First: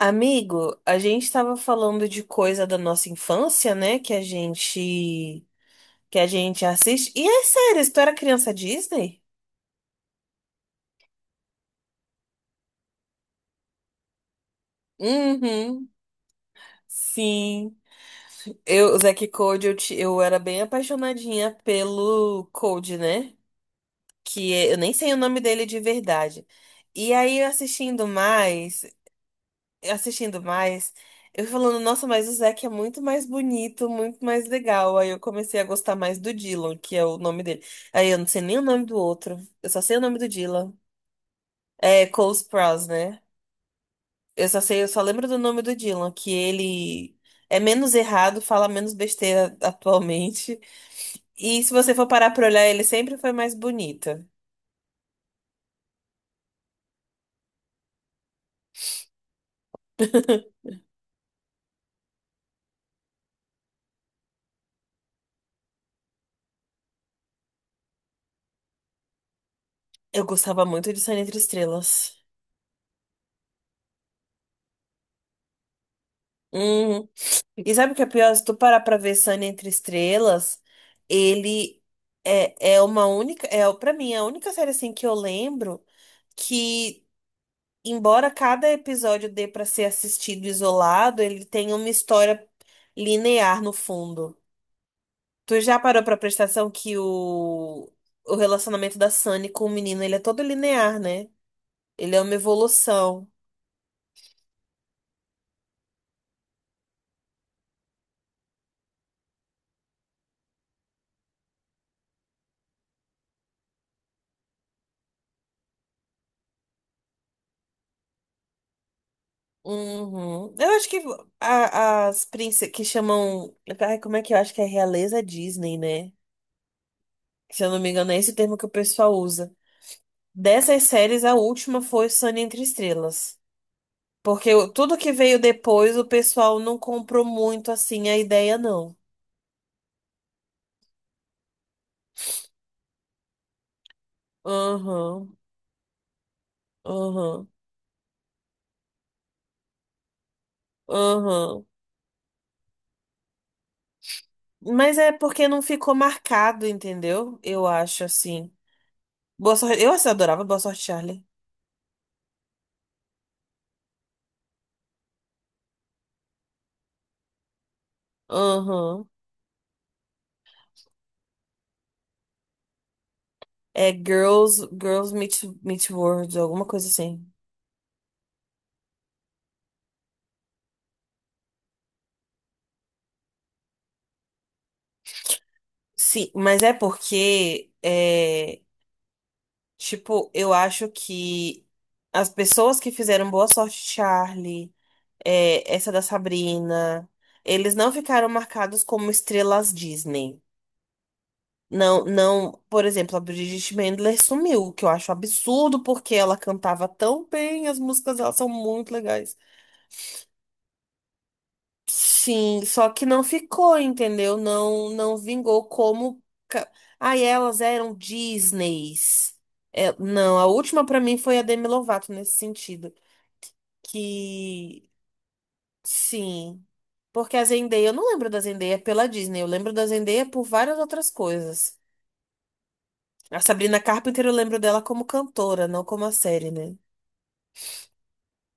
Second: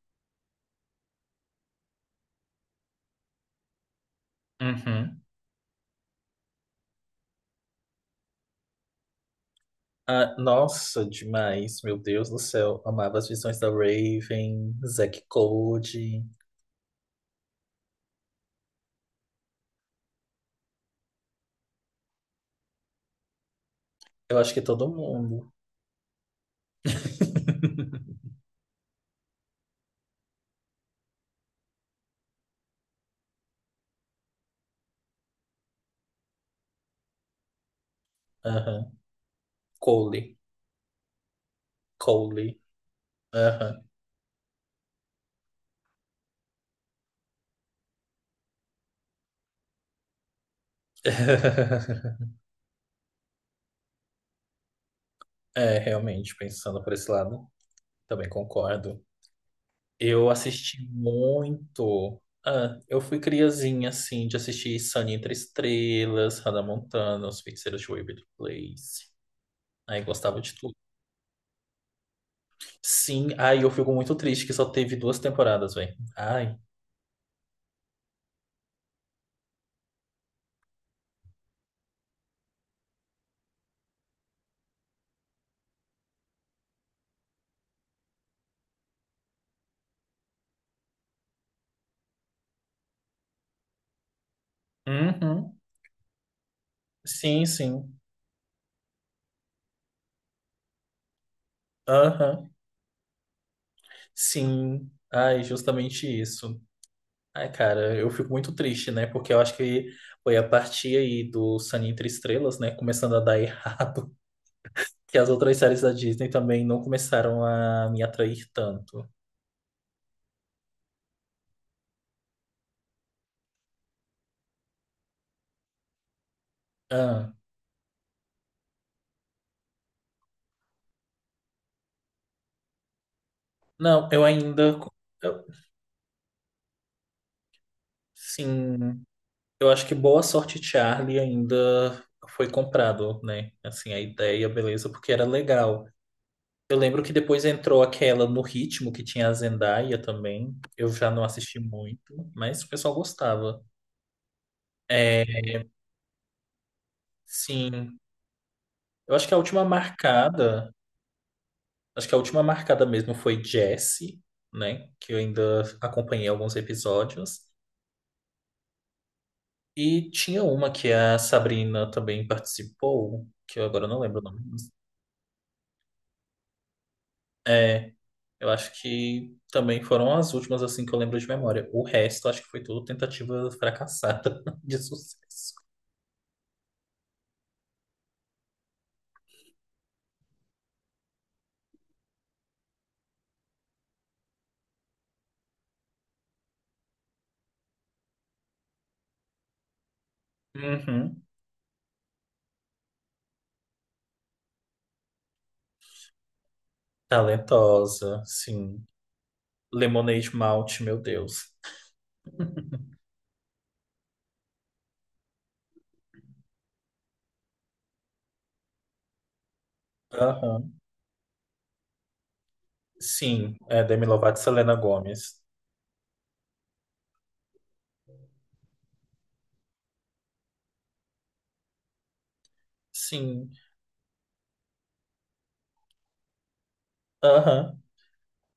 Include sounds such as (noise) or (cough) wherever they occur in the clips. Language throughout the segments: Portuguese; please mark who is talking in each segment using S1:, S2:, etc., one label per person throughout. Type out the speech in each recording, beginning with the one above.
S1: Amigo, a gente estava falando de coisa da nossa infância, né? Que a
S2: Uhum.
S1: gente que a gente assiste. E é sério, se tu era criança Disney?
S2: Ah, nossa, demais, meu Deus do céu. Amava As Visões da Raven, Zack
S1: Uhum.
S2: Cody.
S1: Sim. Eu, o Zack e Cody, eu era bem apaixonadinha pelo Cody, né?
S2: Eu acho que
S1: Eu
S2: todo
S1: nem sei o nome
S2: mundo.
S1: dele de verdade. E aí, assistindo
S2: (laughs)
S1: mais, assistindo mais, eu falando, nossa, mas o Zac é muito mais bonito, muito mais legal. Aí eu comecei a gostar mais do Dylan, que é o nome dele. Aí eu não sei nem o nome
S2: Aham.
S1: do outro. Eu só sei o nome do
S2: Cole.
S1: Dylan. É Cole
S2: Cole.
S1: Sprouse, né?
S2: Aham.
S1: Eu só lembro do nome do Dylan, que ele é menos errado, fala menos besteira atualmente. E se você for parar
S2: (laughs)
S1: pra olhar, ele sempre foi mais bonito.
S2: É, realmente, pensando por esse lado, também concordo. Eu assisti muito. Ah, eu fui criazinha, assim, de assistir Sunny Entre Estrelas, Hannah Montana, Os Feiticeiros de Waverly Place. Aí
S1: Eu
S2: gostava de
S1: gostava
S2: tudo.
S1: muito de Sonho Entre Estrelas.
S2: Sim, ai, eu fico muito triste que só teve duas temporadas, velho. Ai.
S1: Uhum. E sabe o que é pior? Se tu parar pra ver Sunny Entre Estrelas, ele é uma única, é para mim, é a única série assim que eu lembro que, embora cada episódio dê pra ser assistido isolado, ele tem uma história linear no fundo.
S2: Uhum.
S1: Tu já parou pra prestar atenção que
S2: Sim, sim.
S1: o relacionamento da Sunny com o menino, ele é todo linear, né? Ele é uma
S2: Aham.
S1: evolução.
S2: Sim. Ai, justamente isso. Ai, cara, eu fico muito triste, né? Porque eu acho que foi a partir aí do Sunny Entre Estrelas, né? Começando a dar errado. (laughs) Que as outras séries da Disney também não começaram a me atrair tanto.
S1: Uhum. Eu acho que as princesas que chamam. Ai, como é que eu acho que é realeza Disney, né?
S2: Ah.
S1: Se eu não me engano, é esse o termo que o pessoal usa. Dessas séries, a última foi Sunny Entre Estrelas.
S2: Não, eu ainda.
S1: Tudo que veio
S2: eu-
S1: depois, o pessoal não comprou muito assim a ideia, não.
S2: Sim. Eu acho que Boa Sorte Charlie ainda foi comprado, né? Assim, a ideia, beleza, porque era
S1: Aham,
S2: legal. Eu lembro que depois
S1: aham,
S2: entrou aquela No Ritmo, que tinha a Zendaya também. Eu já não assisti
S1: aham.
S2: muito, mas o pessoal gostava.
S1: Mas é
S2: É,
S1: porque não ficou marcado, entendeu? Eu
S2: sim.
S1: acho assim.
S2: Eu acho que a
S1: Boa
S2: última
S1: sorte. Eu assim, adorava Boa
S2: marcada,
S1: Sorte, Charlie.
S2: acho que a última marcada mesmo foi Jessie, né? Que eu ainda acompanhei alguns episódios.
S1: Aham.
S2: E tinha uma que a Sabrina também participou, que eu agora
S1: É
S2: não lembro o nome.
S1: Girls Meet World, alguma coisa assim.
S2: Eu acho que também foram as últimas assim que eu lembro de memória. O resto, acho que foi tudo tentativa fracassada (laughs) de sucesso.
S1: Sim, mas é porque, tipo, eu acho que as pessoas que fizeram Boa Sorte Charlie, essa da Sabrina, eles não ficaram marcados como estrelas Disney.
S2: Uhum.
S1: Não, não, por exemplo, a Bridget Mendler sumiu, o que eu acho absurdo porque ela cantava tão bem, as músicas
S2: Talentosa,
S1: dela são
S2: sim.
S1: muito legais.
S2: Lemonade Mouth, meu Deus.
S1: Sim, só que não ficou, entendeu? Não vingou como. Ai, elas eram Disneys. É, não, a
S2: Aham.
S1: última pra mim foi a Demi Lovato nesse sentido.
S2: Sim, é Demi Lovato e Selena
S1: Que
S2: Gomez.
S1: sim, porque a Zendaya, eu não lembro da Zendaya pela Disney, eu lembro da Zendaya por várias outras coisas. A
S2: Sim.
S1: Sabrina Carpenter eu lembro dela como cantora, não como a série, né?
S2: Aham.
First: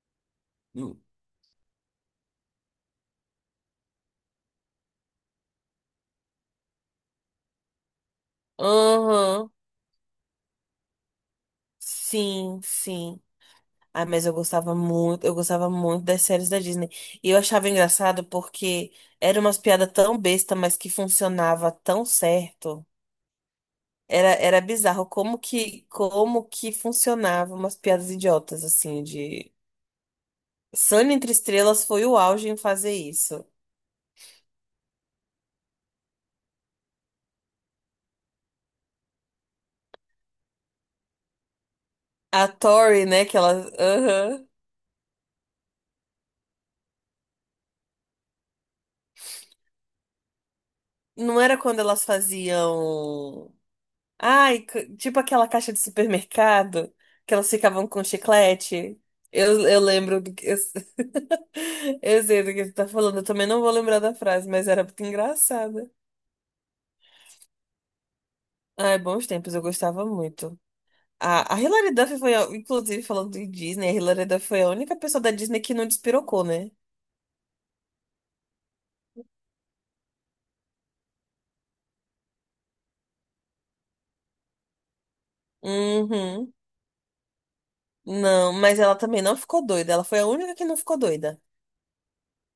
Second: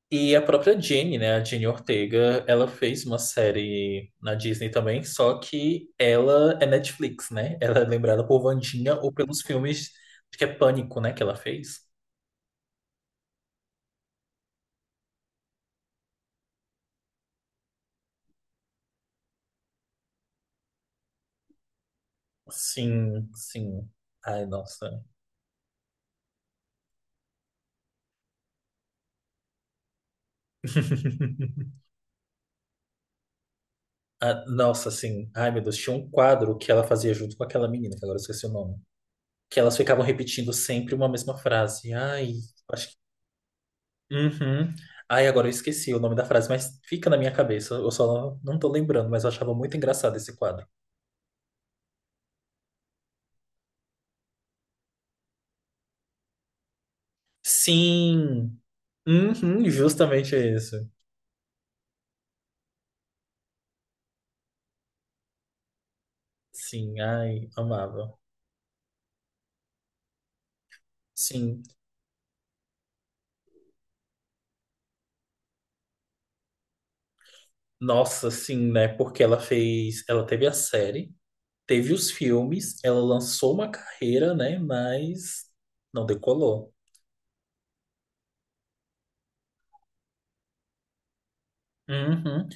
S2: E a própria
S1: Não.
S2: Jenny, né? A Jenny Ortega, ela fez uma série na Disney também, só que ela é Netflix, né? Ela é lembrada por Wandinha ou pelos
S1: Aham.
S2: filmes, acho que é Pânico, né? Que ela fez.
S1: Sim, sim. Ah, mas eu gostava muito das séries da Disney. E eu achava engraçado porque era umas piadas tão besta, mas que funcionava tão certo.
S2: Sim, sim.
S1: Era,
S2: Ai,
S1: era
S2: nossa.
S1: bizarro como que funcionava umas piadas idiotas assim de Sunny entre
S2: (laughs)
S1: estrelas foi o auge em fazer isso.
S2: Ah, nossa, sim. Ai, meu Deus, tinha um quadro que ela fazia junto com aquela menina, que agora eu esqueci o nome. Que elas ficavam repetindo sempre uma mesma frase. Ai,
S1: A
S2: acho que.
S1: Tori, né, que ela, aham.
S2: Uhum. Ai, agora eu esqueci o nome da frase, mas fica na minha cabeça. Eu só não tô lembrando, mas eu achava muito engraçado esse quadro.
S1: Não era quando elas faziam. Tipo aquela caixa de supermercado que elas ficavam com
S2: Sim.
S1: chiclete.
S2: Uhum,
S1: Eu lembro do
S2: justamente
S1: que. Eu,
S2: isso.
S1: (laughs) eu sei do que você tá falando. Eu também não vou lembrar da frase, mas era muito engraçada.
S2: Sim, ai, amava.
S1: Ai, bons tempos, eu gostava muito. A
S2: Sim,
S1: Hilary Duff foi, inclusive, falando de Disney, a Hilary Duff foi a única pessoa da Disney que não despirocou, né?
S2: nossa, sim, né? Porque ela fez, ela teve a série, teve os filmes, ela lançou uma carreira, né? Mas não
S1: Uhum.
S2: decolou.
S1: Não, mas ela também não ficou doida. Ela foi a única que não ficou doida.
S2: Uhum.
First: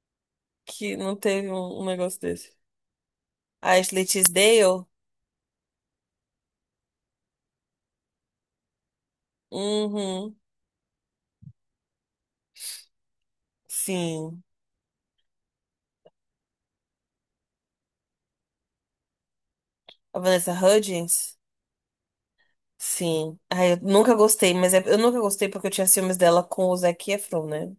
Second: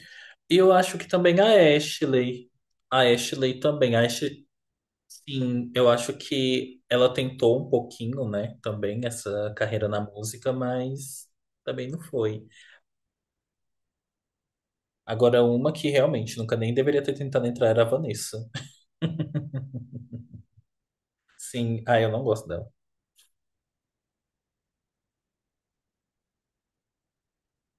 S2: E eu
S1: Que
S2: acho que
S1: não
S2: também
S1: teve um negócio desse.
S2: A Ashley
S1: A
S2: também, a
S1: Ashley
S2: Ashley,
S1: Tisdale.
S2: sim, eu acho que ela tentou um pouquinho, né? Também essa carreira na
S1: Uhum.
S2: música, mas também não foi.
S1: Sim.
S2: Agora, uma que realmente nunca nem deveria ter tentado entrar era a Vanessa.
S1: A Vanessa
S2: (laughs)
S1: Hudgens?
S2: Sim, ah, eu não gosto dela.
S1: Sim. Ai, eu nunca gostei, mas eu nunca gostei porque eu tinha ciúmes dela com o Zac Efron, né?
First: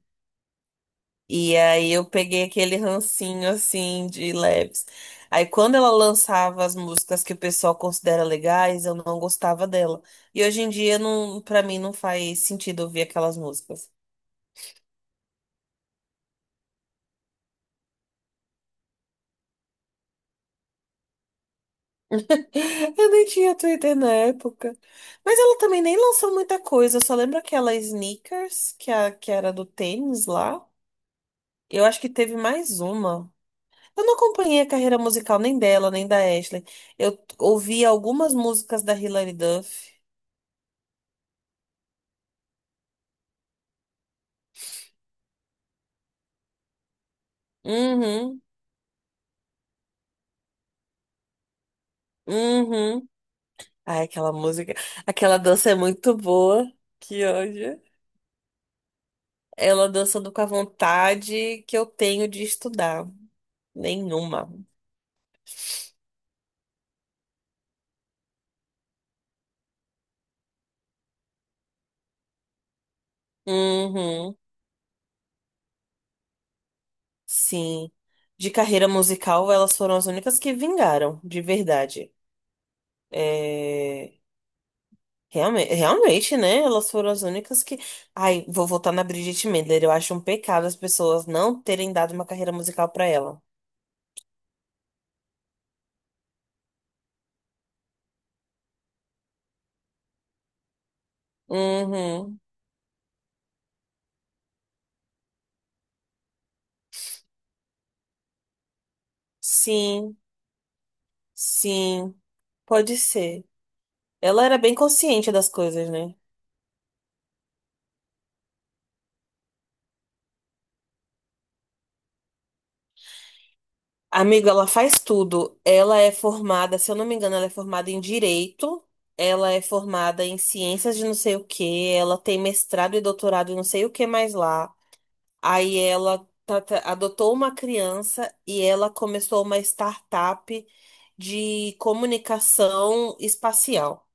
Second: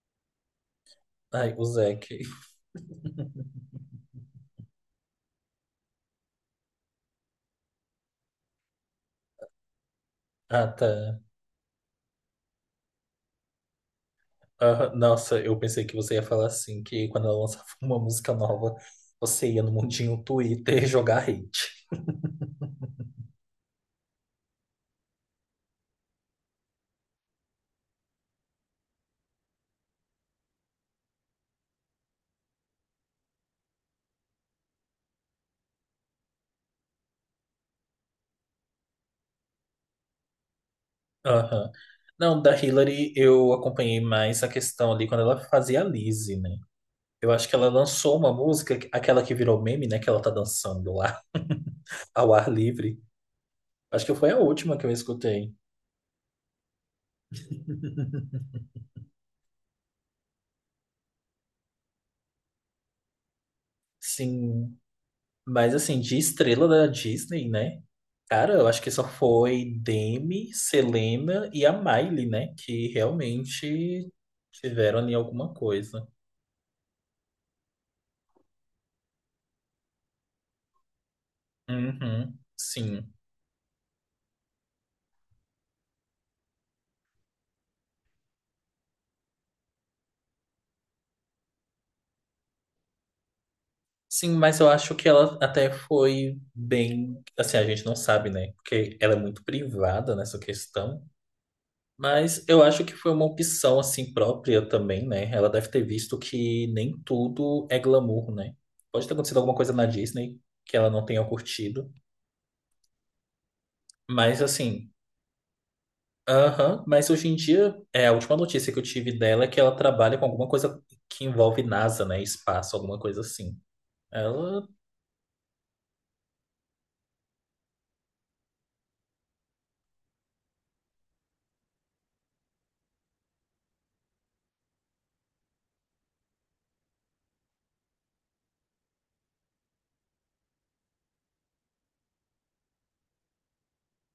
S2: Ai,
S1: E
S2: o
S1: aí eu
S2: Zac.
S1: peguei
S2: (laughs)
S1: aquele rancinho assim de leves. Aí quando ela lançava as músicas que o pessoal considera legais, eu não gostava dela. E hoje
S2: Ah,
S1: em dia
S2: tá.
S1: não, para mim não faz sentido ouvir aquelas músicas.
S2: Ah, nossa, eu pensei que você ia falar assim, que quando ela lançava (laughs) uma música nova, você ia no mundinho Twitter (laughs) jogar hate.
S1: (laughs) Eu nem tinha Twitter na época. Mas ela também nem lançou muita coisa. Eu só lembro aquela Sneakers, que era do tênis lá. Eu acho que teve mais uma. Eu não acompanhei a carreira musical nem dela, nem da Ashley. Ouvi algumas músicas da Hilary Duff.
S2: Aham. Não, da Hillary eu acompanhei mais a questão ali quando ela fazia a Lizzie, né? Eu acho que ela lançou uma
S1: Uhum,
S2: música, aquela que virou meme, né? Que ela tá dançando lá, (laughs) ao ar livre.
S1: uhum. Ai,
S2: Acho que foi
S1: aquela
S2: a
S1: música,
S2: última que eu
S1: aquela
S2: escutei.
S1: dança é muito boa. Que ódio. Ela dançando com a vontade que eu tenho de estudar. Nenhuma.
S2: Sim, mas assim, de estrela da Disney, né? Cara, eu acho que só foi Demi, Selena e a Miley, né? Que realmente
S1: Uhum,
S2: tiveram ali alguma coisa.
S1: sim. De carreira musical, elas foram as únicas que vingaram, de verdade.
S2: Uhum, sim.
S1: É. Realmente, né? Elas foram as únicas que. Ai, vou voltar na Bridget Mendler. Eu acho um pecado as pessoas não terem dado uma carreira musical pra ela.
S2: Sim, mas eu acho que ela até foi bem. Assim, a gente não sabe, né? Porque ela é muito privada nessa questão.
S1: Uhum.
S2: Mas eu acho que foi uma opção, assim, própria também, né? Ela deve ter visto que nem tudo é glamour, né? Pode ter acontecido alguma coisa na
S1: Sim,
S2: Disney que ela não tenha curtido.
S1: sim. Pode ser.
S2: Mas,
S1: Ela era bem
S2: assim.
S1: consciente das coisas, né?
S2: Aham, mas hoje em dia, é, a última notícia que eu tive dela é que ela trabalha com alguma coisa que envolve NASA, né? Espaço, alguma coisa assim.
S1: Amigo, ela
S2: Ela,
S1: faz tudo. Ela é formada, se eu não me engano, ela é formada em direito. Ela é formada em ciências de não sei o que Ela tem mestrado e doutorado em não sei o que mais lá. Aí adotou uma criança e ela começou uma startup de comunicação espacial.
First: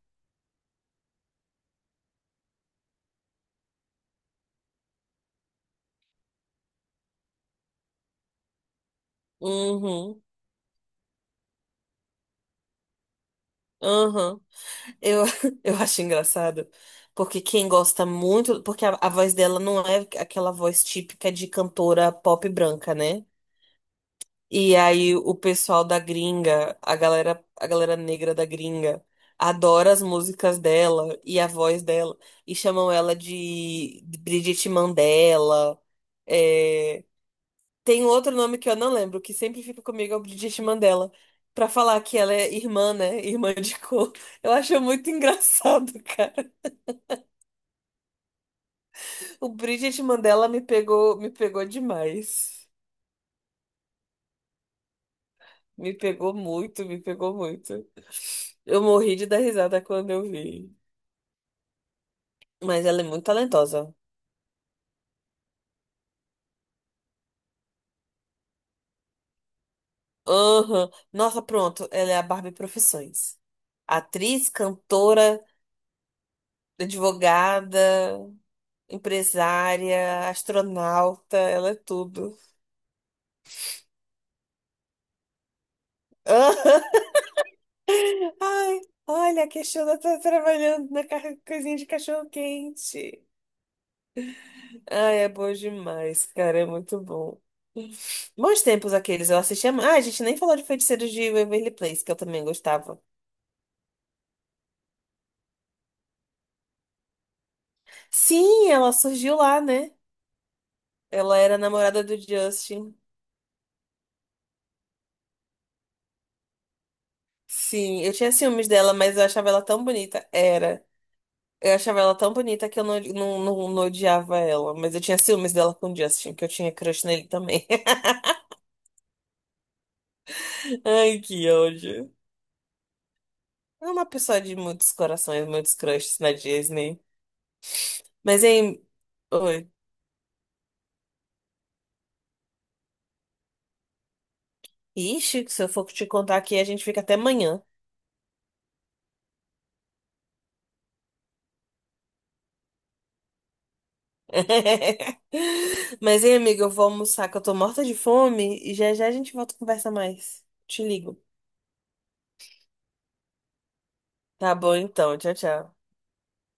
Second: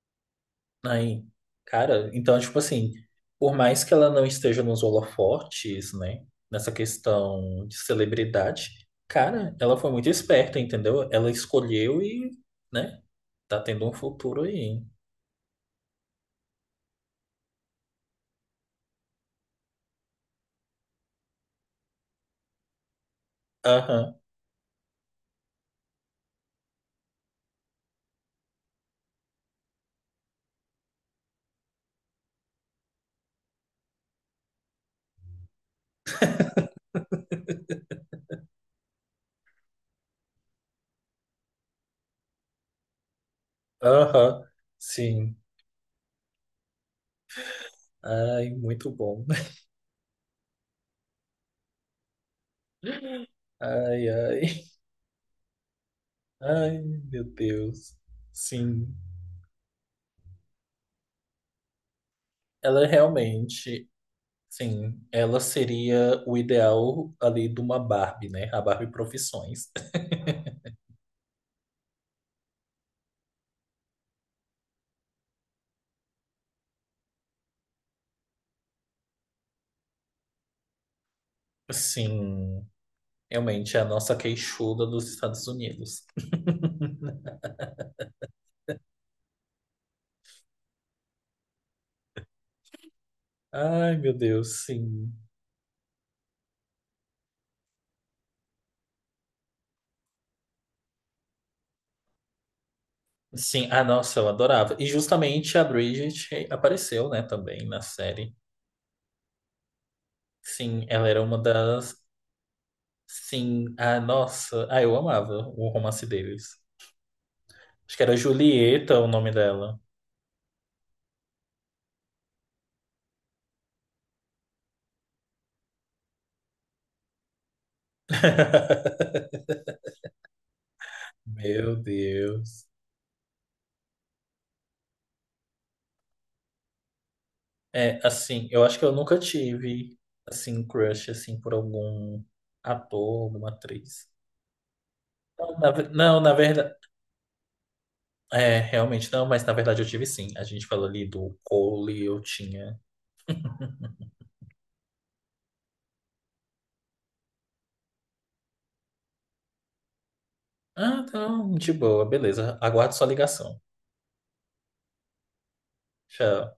S2: aí, cara, então, tipo assim, por mais que ela não esteja nos holofotes, né? Nessa questão de celebridade, cara, ela foi muito
S1: Uhum,
S2: esperta, entendeu? Ela escolheu e, né? Tá tendo um
S1: uhum.
S2: futuro aí, hein?
S1: Eu, (laughs) eu acho engraçado, porque quem gosta muito, porque a voz dela não é aquela voz típica de cantora pop branca, né?
S2: Aham,
S1: E aí o pessoal da gringa, a galera negra da gringa, adora as músicas dela e a voz dela e chamam ela de Bridget Mandela. É. Tem um outro nome que eu não lembro, que sempre fica comigo é o Bridget Mandela, pra falar que ela é irmã, né? Irmã de cor.
S2: aham,
S1: Eu acho muito (laughs)
S2: sim.
S1: engraçado, cara.
S2: Ai, muito bom.
S1: O Bridget Mandela me pegou demais.
S2: (laughs) Ai, ai. Ai,
S1: Me
S2: meu
S1: pegou muito.
S2: Deus.
S1: Eu
S2: Sim.
S1: morri de dar risada quando eu vi.
S2: Ela é
S1: Mas ela é muito
S2: realmente,
S1: talentosa.
S2: sim, ela seria o ideal ali de uma Barbie, né? A Barbie Profissões.
S1: Aham. Nossa, pronto. Ela é a Barbie Profissões. Atriz, cantora, advogada, empresária, astronauta. Ela é tudo.
S2: Sim, realmente é a nossa queixuda dos Estados Unidos.
S1: Aham.
S2: (laughs)
S1: (laughs) Ai, olha, a questiona tá trabalhando na coisinha de cachorro-quente.
S2: Ai, meu Deus, sim.
S1: Ah, é bom demais, cara, é muito bom. Bons tempos aqueles, eu assistia. Ah, a gente nem falou de Feiticeiros de Waverly Place, que eu também gostava.
S2: Sim, ah, nossa, eu adorava. E justamente a Bridget apareceu, né, também na série.
S1: Sim, ela surgiu lá, né?
S2: Sim, ela era uma
S1: Ela era
S2: das.
S1: namorada do Justin.
S2: Sim, ah, nossa, ah, eu amava o romance deles. Acho
S1: Sim,
S2: que
S1: eu
S2: era
S1: tinha ciúmes dela,
S2: Julieta o
S1: mas eu
S2: nome
S1: achava ela
S2: dela.
S1: tão bonita. Era. Eu achava ela tão bonita que eu não odiava ela. Mas eu tinha ciúmes dela com o Justin, que eu tinha crush nele também. (laughs)
S2: (laughs)
S1: Ai, que
S2: Meu
S1: ódio.
S2: Deus.
S1: É uma pessoa de muitos corações, muitos crushes na Disney.
S2: É,
S1: Mas,
S2: assim, eu acho
S1: hein?
S2: que eu nunca
S1: Oi.
S2: tive, assim, um crush, assim, por algum ator, alguma atriz.
S1: Ixi,
S2: Não,
S1: se eu
S2: na,
S1: for te
S2: não, na
S1: contar aqui, a
S2: verdade...
S1: gente fica até amanhã.
S2: É, realmente não, mas na verdade eu tive sim. A gente falou ali do Cole, eu tinha...
S1: (laughs) Mas, hein, amiga, eu vou almoçar que eu tô morta de fome e já já a gente volta a conversar mais. Te
S2: Ah,
S1: ligo.
S2: então, de boa, beleza. Aguardo sua ligação.
S1: Tá bom, então. Tchau, tchau.
S2: Tchau.